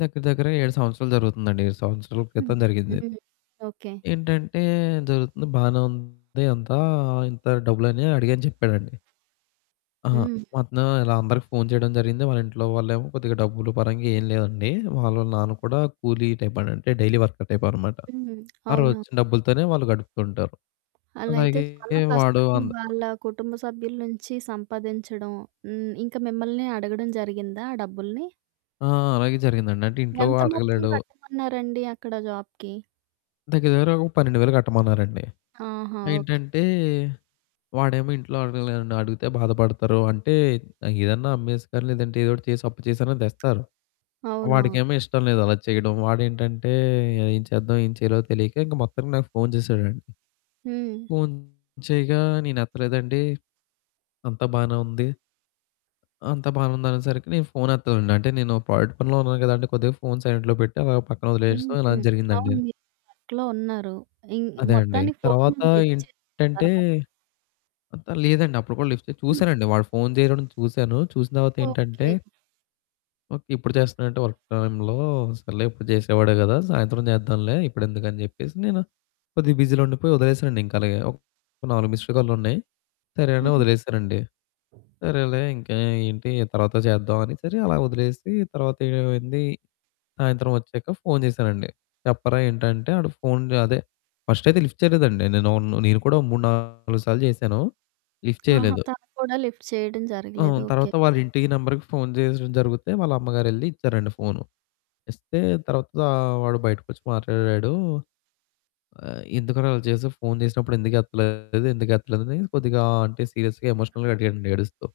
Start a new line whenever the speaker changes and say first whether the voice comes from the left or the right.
left: దగ్గర దగ్గరగ 7 సంవత్సరాలు జరుగుతుందండి. 7 సంవత్సరాల
right: హ్మ్,
left: క్రితం జరిగిందిది.
right: హ్మ్. ఓకే.
left: ఏంటంటే జరుగుతుంది బానే ఉంది అంతా "ఇంత డబ్బులని అడిగాను" చెప్పాడండి. ఆ!
right: హ్మ్.
left: వస్తనాం ఇలా అందరికి ఫోను చేయడం జరిగింది. వాళ్ళ ఇంట్లో వాళ్ళేమో కొద్దిగా డబ్బులు పరంగా ఎం లేదండి. వాళ్ళ నాన్న కూడా కూలీ టైప్ అంటే డైలీ వర్కర్ టైప్ అనమాట.
right: హ్మ్,
left: ఆ రోజు
right: అవును.
left: వచ్చిన డబ్బులతోనే వాళ్ళు గడుపుతుంటారు.
right: అలా అయితే
left: అలాగే
right: చాలా
left: వాడు
right: కష్టం
left: అంద్
right: వాళ్ళ కుటుంబ సభ్యుల నుంచి సంపాదించడం. హ్మ్, ఇంకా మిమ్మల్ని అడగడం జరిగిందా ఆ డబ్బుల్ని?
left: ఆ! అలాగే జరిగిందండి అంటే ఇంట్లో
right: ఎంత మొత్తం
left: అడగలేడు.
right: కట్టమన్నారండి అక్కడ జాబ్‍కి?
left: దగ్గర దగ్గర ఒక 12,000 కట్టమన్నారండి.
right: ఆహా! ఓకే.
left: ఏంటంటే వాడేమో ఇంట్లో అడగలేడండి అడిగితే బాధపడతారు అంటే, ఏదన్నా అమ్మేసుకో లేదంటే ఏదో ఒకటి చేసి అప్పు చేసినా తెస్తారు.
right: అవునవును.
left: వాడికేమో ఇష్టం లేదు అలా చేయడం. వాడేంటంటే ఏం చేద్దాం ఏం చేయాలో తెలియక ఇంక మొత్తానికి నాకు ఫోను చేసాడండి.
right: హ్మ్.
left: ఫోను చేయగా నేను ఎత్తలేదండి, అంతా బానే ఉంది. అంతా బానే ఉంది అనేసరికి నేను ఫోను ఎత్తలేదండి, అంటే నేను ప్రాజెక్ట్ పనిలో ఉన్నాను కదండీ! కొద్దిగా ఫోను సైలెంట్‍లో పెట్టి, అలా పక్కన వదిలేసి
right: హ్మ్,
left: ఇలా
right: హ్మ్,
left: జరిగిందండి.
right: అవును. మీరు ప్రాజెక్ట్‌లో ఉన్నారు. ఇం
left: అదే అండి.
right: మొత్తానికి
left: తర్వాత
right: ఫోను లిఫ్ట్ చేసారా
left: ఏంటంటే
right: తర్వాత?
left: అంత లేదండి అప్పుడు కూడా లిఫ్ట్ చే
right: హ్మ్.
left: చూసానండి. వాడు ఫోను చేయడం చూసాను చూసిన తర్వాత ఏంటంటే
right: ఓకే.
left: ఓకే ఇప్పుడు చేస్తున్నాడెంటి వర్క్ టైమ్‌లో సర్లే ఎప్పుడు చేసేవాడే కదా! సాయంత్రం చేద్దాంలే ఇప్పుడెందుకు అని చెప్పేసి నేను కొద్దిగా బిజీలో ఉండిపోయి, వదిలేసానండి ఇంకా అలాగే. ఒక 4 మిస్డ్ కాల్లు ఉన్నాయి. సరే అని
right: హుహు.
left: వదిలేసానండి. సరేలే ఇంకా ఏంటి తర్వాత చేద్దాం అని సరే అలా వదిలేసి, తర్వాత ఏమైంది సాయంత్రం వచ్చాక ఫోను చేశానండి. చెప్పరా ఏంటంటే వాడు ఫోను అదే ఫస్ట్ అయితే లిఫ్ట్ చేయలేదండి. నేను నేను కూడా ఓ 3, 4 సార్లు చేశాను లిఫ్ట్
right: ఆహా!
left: చేయలేదు.
right: తను కూడా లిఫ్ట్ చేయడం జరగలేదు.
left: అవును.
right: ఓకే,
left: తర్వాత వాళ్ళ
right: ఓకే.
left: ఇంటి నెంబరుకి ఫోను చేసేడం జరుగుతే వాళ్ళ అమ్మగారెళ్లి ఇచ్చారండి ఫోను. ఇస్తే తర్వాత వాడు బయటికొచ్చి మాట్లాడాడు. "ఎందుకురా అలా చేసావు ఫోన్ చేసినప్పుడు ఎందుకు ఎత్తలేదు? ఎందుకు ఎత్తలేదు?" అని కొద్దిగా అంటే సీరియస్‍గా ఎమోషనల్‍గా అడిగాండీ ఏడుస్తూ.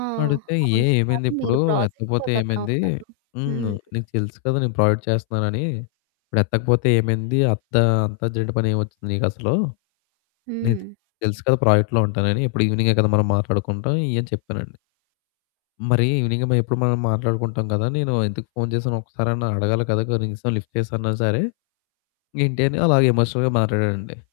right: ఆ!
left: అడిగితే ఏ
right: అవును
left: ఏమైంది
right: కానీ
left: ఇప్పుడు
right: మీరు ప్రాజెక్ట్‌లో
left: ఎత్తకపోతే
right: కదా!
left: ఏమైంది?
right: ఉన్నారు.
left: హ్మ్,
right: హ్మ్.
left: నీకు తెలుసు కదా! నేను ప్రాజెక్ట్ చేస్తున్నానని ఇప్పుడు ఎత్తకపోతే ఏమైంది? అత్త అంతర్జెంట్ పని ఏమి వచ్చింది నీకసలు? నీకు
right: హ్మ్.
left: తెలుసు కదా! ప్రాజెక్ట్‌లో ఉంటానని. ఎప్పుడు ఇవెనింగే కదా మనం మాట్లాడుకుంటాం ఈ అని చెప్పానండి. "మరి ఇవెనింగ్ మ ఎప్పుడు మనం మాట్లాడుకుంటాం కదా! నేను ఎందుకు ఫోను చేశాను ఒక్కసారన్నా అడగాలి కదా! కనీసం లిఫ్ట్ చేసిన్నా సరే. ఏంటి?" అని అలాగ ఎమోషనల్‍గా మాట్లాడడండి.